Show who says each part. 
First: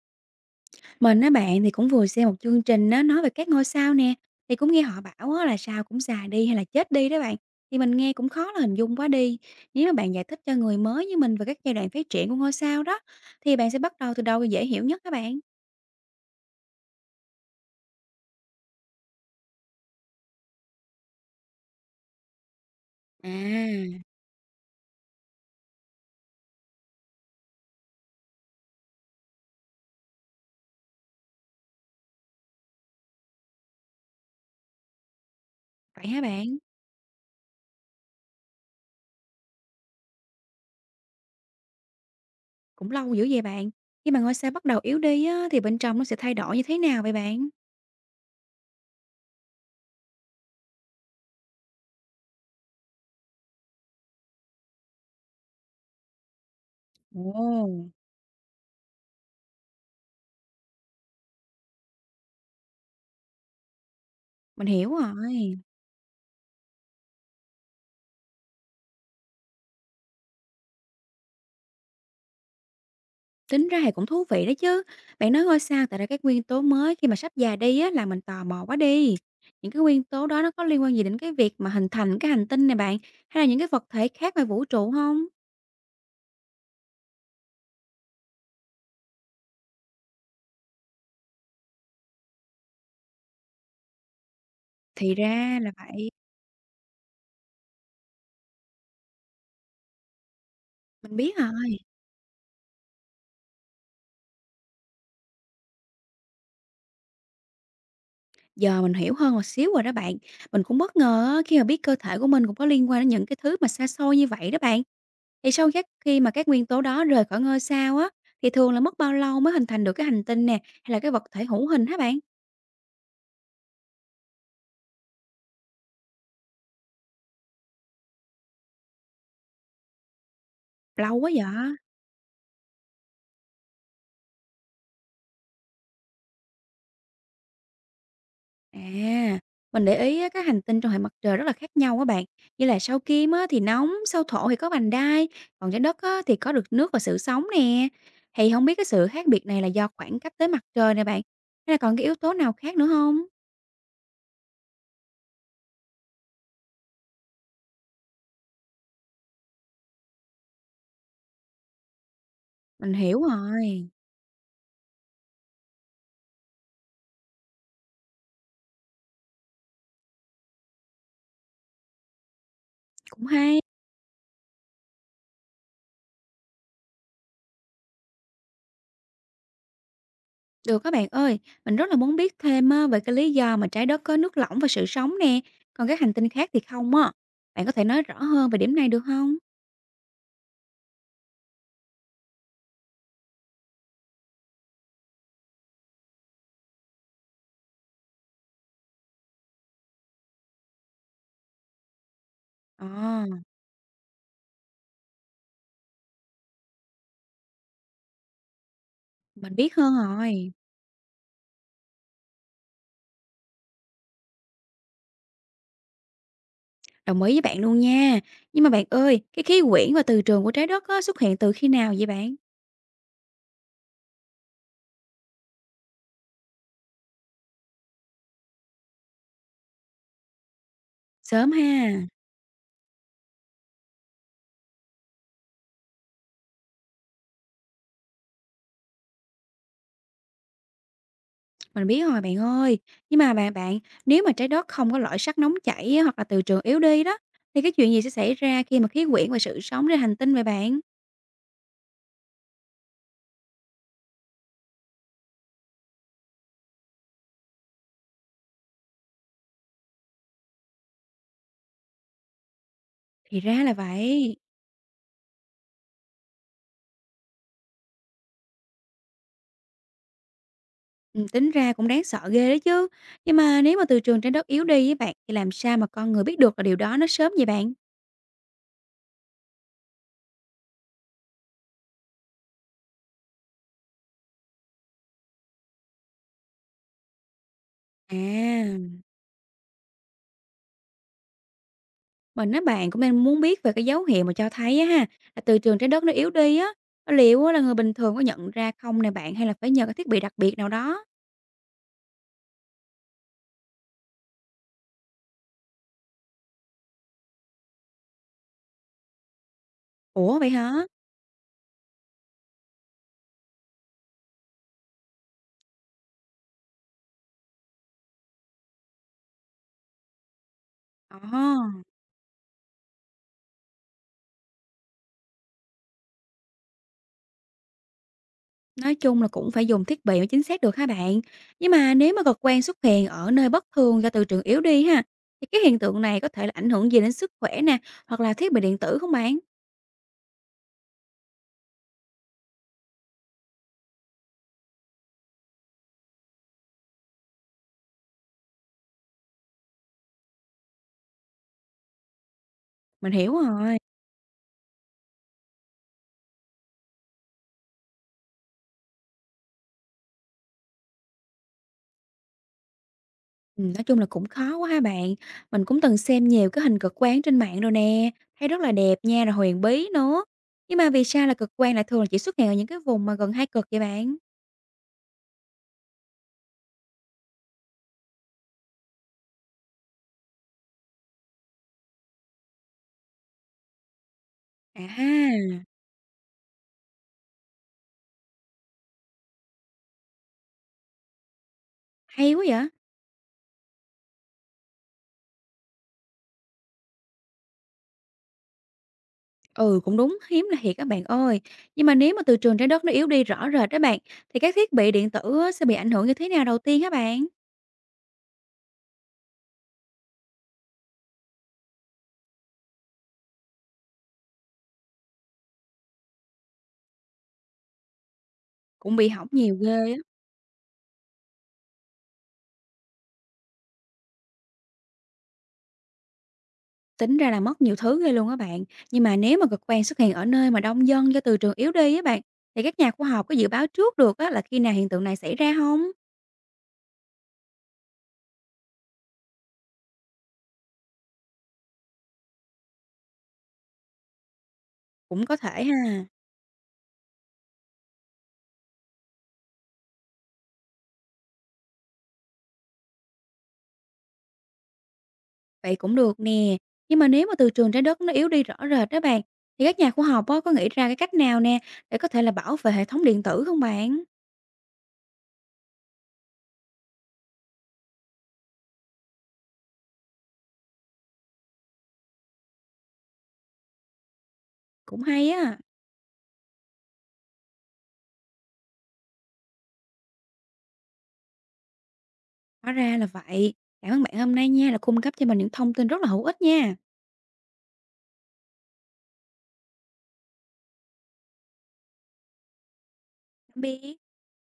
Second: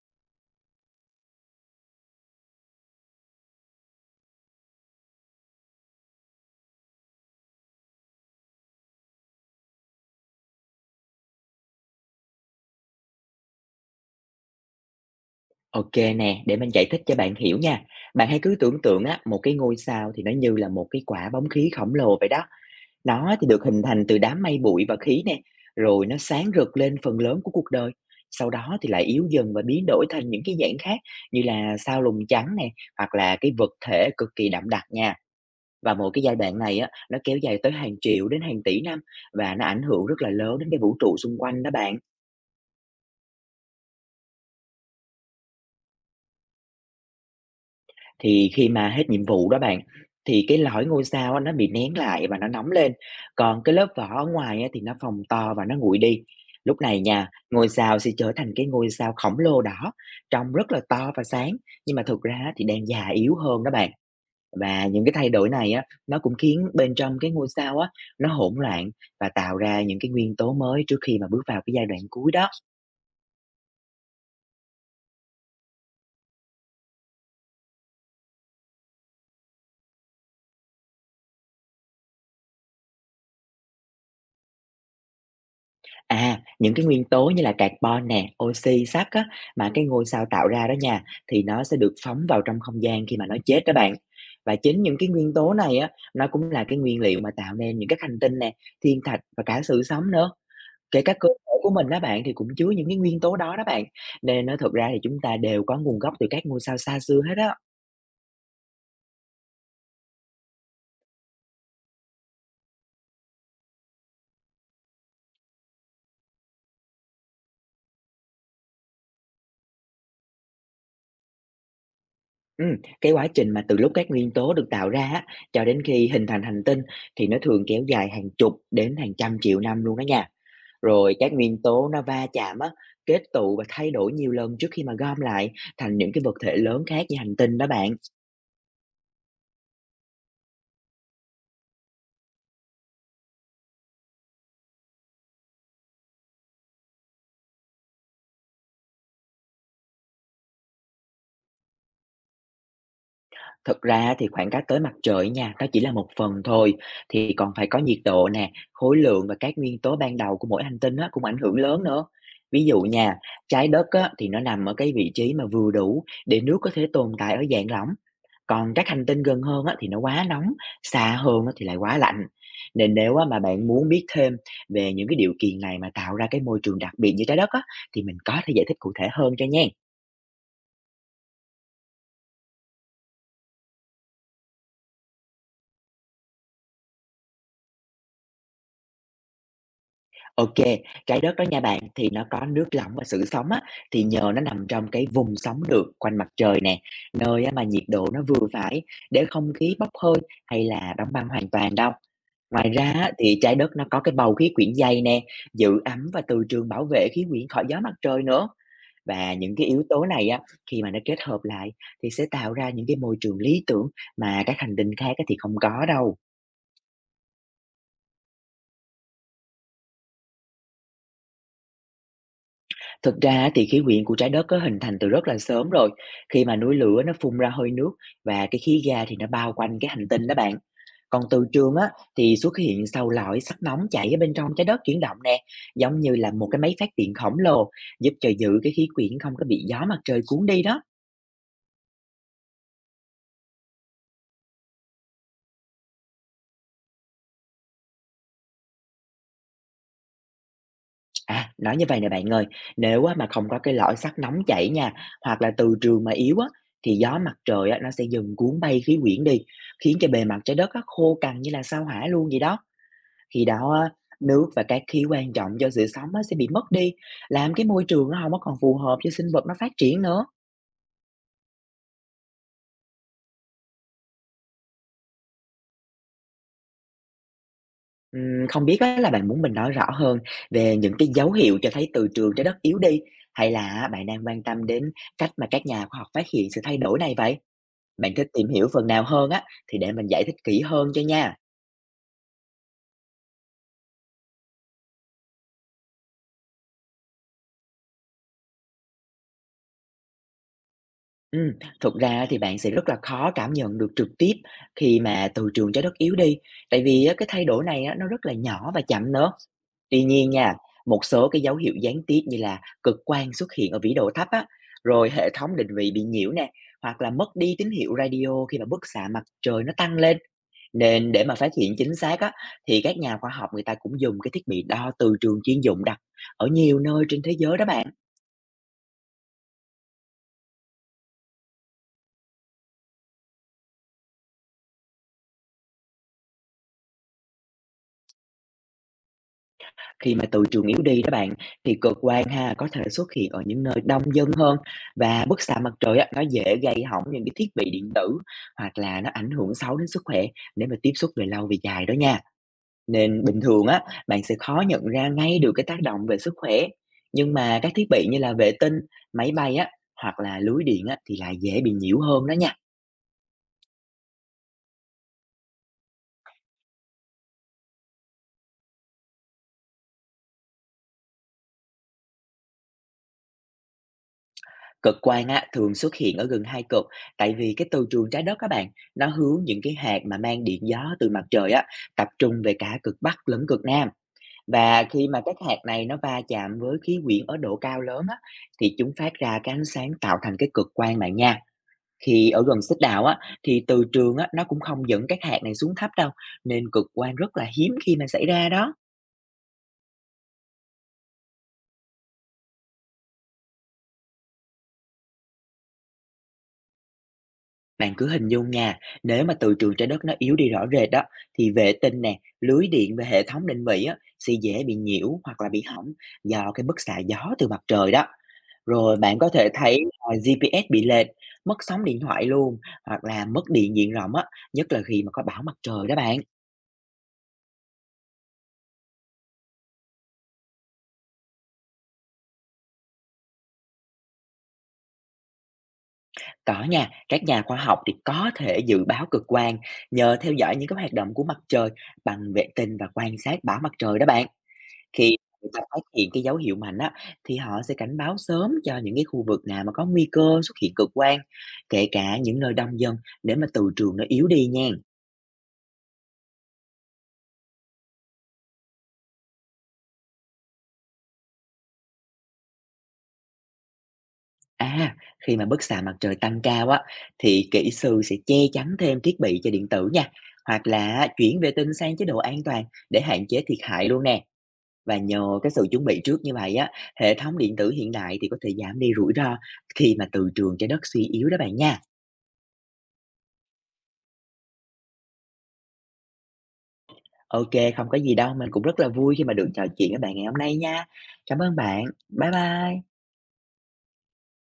Speaker 1: Mình á bạn thì cũng vừa xem một chương trình nó nói về các ngôi sao nè, thì cũng nghe họ bảo á, là sao cũng già đi hay là chết đi đó bạn. Thì mình nghe cũng khó là hình dung quá đi. Nếu mà bạn giải thích cho người mới như mình về các giai đoạn phát triển của ngôi sao đó, thì bạn sẽ bắt đầu từ đâu dễ hiểu nhất các bạn?
Speaker 2: OK nè, để mình giải thích cho bạn hiểu nha. Bạn hãy cứ tưởng tượng á, một cái ngôi sao thì nó như là một cái quả bóng khí khổng lồ vậy đó.
Speaker 1: À,
Speaker 2: Nó thì được hình thành từ đám mây bụi và khí nè, rồi nó sáng rực lên phần lớn của cuộc đời. Sau đó thì lại yếu dần và biến đổi thành những cái dạng khác, như là sao lùn trắng nè, hoặc là cái vật thể cực kỳ đậm đặc nha. Và
Speaker 1: vậy
Speaker 2: mỗi
Speaker 1: hả
Speaker 2: cái giai
Speaker 1: bạn?
Speaker 2: đoạn này á, nó kéo dài tới hàng triệu đến hàng tỷ năm, và nó ảnh hưởng rất là lớn đến cái vũ trụ xung quanh đó bạn.
Speaker 1: Cũng lâu dữ vậy bạn. Khi mà ngôi sao bắt đầu yếu đi á, thì bên trong nó sẽ thay đổi như thế nào vậy bạn?
Speaker 2: Thì khi mà hết nhiệm vụ đó bạn, thì cái lõi ngôi sao á, nó bị nén lại và nó nóng lên, còn cái lớp vỏ ở ngoài á, thì nó phồng to và nó nguội đi. Lúc này nha, ngôi
Speaker 1: Ồ,
Speaker 2: sao sẽ trở thành cái ngôi sao khổng lồ đỏ, trông rất là to và sáng, nhưng mà thực ra á, thì đang già yếu hơn đó bạn.
Speaker 1: mình
Speaker 2: Và
Speaker 1: hiểu
Speaker 2: những cái thay đổi
Speaker 1: rồi.
Speaker 2: này á, nó cũng khiến bên trong cái ngôi sao á, nó hỗn loạn và tạo ra những cái nguyên tố mới trước khi mà bước vào cái giai đoạn cuối đó.
Speaker 1: Tính ra thì cũng thú vị đó chứ. Bạn nói ngôi sao tạo ra các nguyên tố mới khi mà sắp già đi á, là mình tò mò quá đi. Những cái nguyên tố đó nó có liên quan gì đến cái việc mà hình thành cái hành tinh này bạn? Hay là những cái vật thể khác ngoài vũ trụ không?
Speaker 2: À, những cái nguyên tố như là carbon nè, oxy, sắt á, mà cái ngôi sao tạo ra đó nha, thì nó sẽ được phóng vào trong không gian khi mà nó chết đó bạn. Và chính những cái
Speaker 1: Thì
Speaker 2: nguyên tố
Speaker 1: ra là
Speaker 2: này á,
Speaker 1: vậy.
Speaker 2: nó cũng là cái nguyên liệu mà tạo nên những các hành tinh nè, thiên thạch và cả sự sống nữa. Kể
Speaker 1: Mình
Speaker 2: cả cơ
Speaker 1: biết
Speaker 2: thể của
Speaker 1: rồi.
Speaker 2: mình đó bạn, thì cũng chứa những cái nguyên tố đó đó bạn. Nên nó thực ra thì chúng ta đều có nguồn gốc từ các ngôi sao xa xưa hết á.
Speaker 1: Giờ mình hiểu hơn một xíu rồi đó bạn. Mình cũng bất ngờ á, khi mà biết cơ thể của mình cũng có liên quan đến những cái thứ mà xa xôi như vậy đó bạn. Thì sau các khi mà các nguyên tố đó rời khỏi ngôi sao á, thì thường là mất bao lâu mới hình thành được cái hành tinh nè, hay là cái vật thể hữu hình hả bạn?
Speaker 2: Ừ, cái quá trình mà từ lúc các nguyên tố được tạo ra á, cho đến khi hình thành hành tinh, thì nó thường kéo dài hàng chục đến hàng trăm triệu năm luôn đó nha. Rồi
Speaker 1: Lâu quá
Speaker 2: các nguyên
Speaker 1: vậy?
Speaker 2: tố nó va chạm á, kết tụ và thay đổi nhiều lần trước khi mà gom lại thành những cái vật thể lớn khác như hành tinh đó bạn.
Speaker 1: À, mình để ý á, các hành tinh trong hệ mặt trời rất là khác nhau á bạn. Như là sao Kim á, thì nóng, sao Thổ thì có vành đai, còn trái đất á, thì có được nước và sự sống nè. Thì không biết cái sự khác biệt này là do khoảng cách tới mặt trời nè bạn, hay là còn cái yếu tố nào khác nữa không?
Speaker 2: Thật ra thì khoảng cách tới mặt trời nha, nó chỉ là một phần thôi, thì còn phải có nhiệt độ nè, khối lượng và các nguyên tố ban đầu của mỗi hành tinh á, cũng ảnh hưởng lớn nữa. Ví dụ
Speaker 1: Mình
Speaker 2: nha,
Speaker 1: hiểu
Speaker 2: trái đất
Speaker 1: rồi,
Speaker 2: á, thì nó nằm ở cái vị trí mà vừa đủ để nước có thể tồn tại ở dạng lỏng. Còn các hành tinh gần hơn á, thì nó quá nóng, xa hơn á, thì lại quá lạnh. Nên nếu á,
Speaker 1: cũng
Speaker 2: mà
Speaker 1: hay.
Speaker 2: bạn muốn biết thêm về những cái điều kiện này mà tạo ra cái môi trường đặc biệt như trái đất á, thì mình có thể giải thích cụ thể hơn cho nha.
Speaker 1: Được các bạn ơi, mình rất là muốn biết thêm á, về cái lý do mà trái đất có nước lỏng và sự sống nè, còn các hành tinh khác thì không á. Bạn có thể nói rõ hơn về điểm này được không?
Speaker 2: Ok, trái đất đó nha bạn, thì nó có nước lỏng và sự sống á, thì nhờ nó nằm trong cái vùng sống được quanh mặt trời nè, nơi á, mà nhiệt độ nó vừa phải để không khí bốc hơi hay là đóng băng hoàn toàn đâu. Ngoài ra á,
Speaker 1: Ờ,
Speaker 2: thì trái đất nó có cái bầu khí quyển dày nè, giữ ấm, và từ trường bảo vệ khí quyển khỏi gió mặt trời nữa. Và những
Speaker 1: mình
Speaker 2: cái
Speaker 1: biết
Speaker 2: yếu
Speaker 1: hơn
Speaker 2: tố này á,
Speaker 1: rồi.
Speaker 2: khi mà nó kết hợp lại, thì sẽ tạo ra những cái môi trường lý tưởng mà các hành tinh khác á thì không có đâu.
Speaker 1: Đồng ý với bạn luôn nha. Nhưng mà bạn ơi, cái khí quyển và từ trường của trái đất á, xuất hiện từ khi nào vậy bạn?
Speaker 2: Thực ra á thì khí quyển của trái đất có hình thành từ rất là sớm rồi, khi mà núi lửa nó phun ra hơi nước, và cái khí ga thì nó bao quanh cái hành tinh đó bạn. Còn từ
Speaker 1: Sớm
Speaker 2: trường á,
Speaker 1: ha.
Speaker 2: thì xuất hiện sau lõi sắt nóng chảy ở bên trong trái đất chuyển động nè, giống như là một cái máy phát điện khổng lồ, giúp cho giữ cái khí quyển không có bị gió mặt trời cuốn đi đó.
Speaker 1: Mình biết rồi bạn ơi. Nhưng mà bạn bạn, nếu mà trái đất không có lõi sắt nóng chảy á, hoặc là từ trường yếu đi đó, thì cái chuyện gì sẽ xảy ra khi mà khí quyển và sự sống trên hành tinh vậy bạn?
Speaker 2: À, nói như vậy nè bạn ơi, nếu á mà không có cái lõi sắt nóng chảy nha, hoặc là từ trường mà yếu á, thì gió mặt trời á, nó sẽ dần cuốn bay khí quyển đi, khiến cho bề mặt trái đất á, khô cằn như là sao hỏa luôn vậy đó.
Speaker 1: Thì
Speaker 2: Khi
Speaker 1: ra là
Speaker 2: đó á,
Speaker 1: vậy.
Speaker 2: nước và các khí quan trọng cho sự sống á, sẽ bị mất đi, làm cái môi trường nó không có còn phù hợp cho sinh vật nó phát triển nữa.
Speaker 1: Ừ, tính ra cũng đáng sợ ghê đấy chứ. Nhưng mà nếu mà từ trường trái đất yếu đi với bạn thì làm sao mà con người biết được là điều đó nó sớm vậy bạn?
Speaker 2: Không biết á, là bạn muốn mình nói rõ hơn về những cái dấu hiệu cho thấy từ trường trái đất yếu đi, hay là bạn đang quan tâm đến cách mà các nhà khoa học phát hiện sự thay đổi này vậy? Bạn thích tìm hiểu phần
Speaker 1: À.
Speaker 2: nào hơn á, thì để mình giải thích kỹ hơn cho nha.
Speaker 1: Mình á bạn cũng nên muốn biết về cái dấu hiệu mà cho thấy á ha, là từ trường trái đất nó yếu đi á, liệu á là người bình thường có nhận ra không nè bạn, hay là phải nhờ cái thiết bị đặc biệt nào đó?
Speaker 2: Ừm, Thực ra á thì bạn sẽ rất là khó cảm nhận được trực tiếp khi mà từ trường trái đất yếu đi, tại vì á cái thay đổi này á nó rất là nhỏ và chậm nữa. Tuy nhiên
Speaker 1: Ủa vậy
Speaker 2: nha,
Speaker 1: hả?
Speaker 2: một số cái dấu hiệu gián tiếp như là cực quang xuất hiện ở vĩ độ thấp á, rồi hệ thống định vị bị nhiễu nè, hoặc là mất đi tín hiệu radio khi mà bức xạ mặt trời nó tăng lên. Nên để mà phát hiện
Speaker 1: Ờ,
Speaker 2: chính xác á, thì các nhà khoa học người ta cũng dùng cái thiết bị đo từ trường chuyên dụng, đặt ở nhiều nơi trên thế giới đó bạn.
Speaker 1: nói chung là cũng phải dùng thiết bị mới chính xác được ha bạn. Nhưng mà nếu mà cực quang xuất hiện ở nơi bất thường do từ trường yếu đi ha, thì cái hiện tượng này có thể là ảnh hưởng gì đến sức khỏe nè, hoặc là thiết bị điện tử không bạn?
Speaker 2: Khi mà từ trường yếu đi đó bạn, thì cực quang ha có thể xuất hiện ở những nơi đông dân hơn, và bức xạ mặt trời á, nó dễ gây hỏng những cái thiết bị điện tử, hoặc là nó ảnh hưởng xấu đến sức khỏe nếu mà tiếp xúc về lâu về dài đó nha.
Speaker 1: Mình
Speaker 2: Nên
Speaker 1: hiểu
Speaker 2: bình thường
Speaker 1: rồi.
Speaker 2: á, bạn sẽ khó nhận ra ngay được cái tác động về sức khỏe. Nhưng mà các thiết bị như là vệ tinh, máy bay á, hoặc là lưới điện á, thì lại dễ bị nhiễu hơn đó nha.
Speaker 1: Nói chung là cũng khó quá ha bạn. Mình cũng từng xem nhiều cái hình cực quang trên mạng rồi nè, thấy rất là đẹp nha, rồi huyền bí nữa. Nhưng mà vì sao là cực quang lại thường là chỉ xuất hiện ở những cái vùng mà gần hai cực vậy bạn?
Speaker 2: Cực quang á, thường xuất hiện ở gần hai cực, tại vì cái từ trường trái đất các bạn, nó hướng những cái hạt mà mang điện gió từ mặt trời á, tập trung về cả cực Bắc lẫn cực Nam.
Speaker 1: À
Speaker 2: Và khi mà các hạt
Speaker 1: ha,
Speaker 2: này nó va chạm với khí quyển ở độ cao lớn á, thì chúng phát ra cái ánh sáng tạo thành cái cực quang bạn nha. Khi
Speaker 1: hay
Speaker 2: ở
Speaker 1: quá
Speaker 2: gần
Speaker 1: vậy.
Speaker 2: xích đạo á, thì từ trường á, nó cũng không dẫn các hạt này xuống thấp đâu, nên cực quang rất là hiếm khi mà xảy ra đó.
Speaker 1: Ừ, cũng đúng, hiếm là thiệt các bạn ơi. Nhưng mà nếu mà từ trường trái đất nó yếu đi rõ rệt đó bạn, thì các thiết bị điện tử á, sẽ bị ảnh hưởng như thế nào đầu tiên hả bạn?
Speaker 2: Bạn cứ hình dung nha, nếu mà từ trường trái đất nó yếu đi rõ rệt đó, thì vệ tinh nè, lưới điện và hệ thống định vị á, sẽ dễ bị nhiễu hoặc là bị hỏng do cái bức xạ gió từ mặt trời đó.
Speaker 1: Cũng
Speaker 2: Rồi
Speaker 1: bị
Speaker 2: bạn
Speaker 1: hỏng
Speaker 2: có thể
Speaker 1: nhiều
Speaker 2: thấy
Speaker 1: ghê á.
Speaker 2: là GPS bị lệch, mất sóng điện thoại luôn, hoặc là mất điện diện rộng á, nhất là khi mà có bão mặt trời đó bạn.
Speaker 1: Tính ra là mất nhiều thứ ghê luôn á bạn. Nhưng mà nếu mà cực quang xuất hiện ở nơi mà đông dân do từ trường yếu đi á bạn, thì các nhà khoa học có dự báo trước được á là khi nào hiện tượng này xảy ra không?
Speaker 2: Có nha, các nhà khoa học thì có thể dự báo cực quang nhờ theo dõi những cái hoạt động của mặt trời bằng vệ tinh và quan sát bão mặt trời đó bạn. Khi
Speaker 1: Cũng có
Speaker 2: người ta
Speaker 1: thể
Speaker 2: phát
Speaker 1: ha.
Speaker 2: hiện cái dấu hiệu mạnh á, thì họ sẽ cảnh báo sớm cho những cái khu vực nào mà có nguy cơ xuất hiện cực quang, kể cả những nơi đông dân, để mà từ trường nó yếu đi nha.
Speaker 1: Vậy cũng được nè. Nhưng mà nếu mà từ trường trái đất nó yếu đi rõ rệt đó bạn, thì các nhà khoa học á có nghĩ ra cái cách nào nè để có thể là bảo vệ hệ thống điện tử không bạn?
Speaker 2: À, khi mà bức xạ mặt trời tăng cao á, thì kỹ sư sẽ che chắn thêm thiết bị cho điện tử nha, hoặc là chuyển vệ tinh sang chế độ an toàn để hạn chế thiệt hại luôn nè. Và
Speaker 1: Cũng hay
Speaker 2: nhờ cái
Speaker 1: á.
Speaker 2: sự chuẩn bị trước như vậy á, hệ thống điện tử hiện đại thì có thể giảm đi rủi ro khi mà từ trường trái đất suy yếu đó bạn nha.
Speaker 1: Hóa ra là vậy. Cảm ơn bạn hôm nay nha, là cung cấp cho mình những thông tin rất là hữu ích nha.
Speaker 2: OK, không có gì đâu, mình cũng rất là vui khi mà được trò chuyện với bạn ngày hôm nay nha. Cảm ơn bạn. Bye bye.
Speaker 1: Tạm biệt.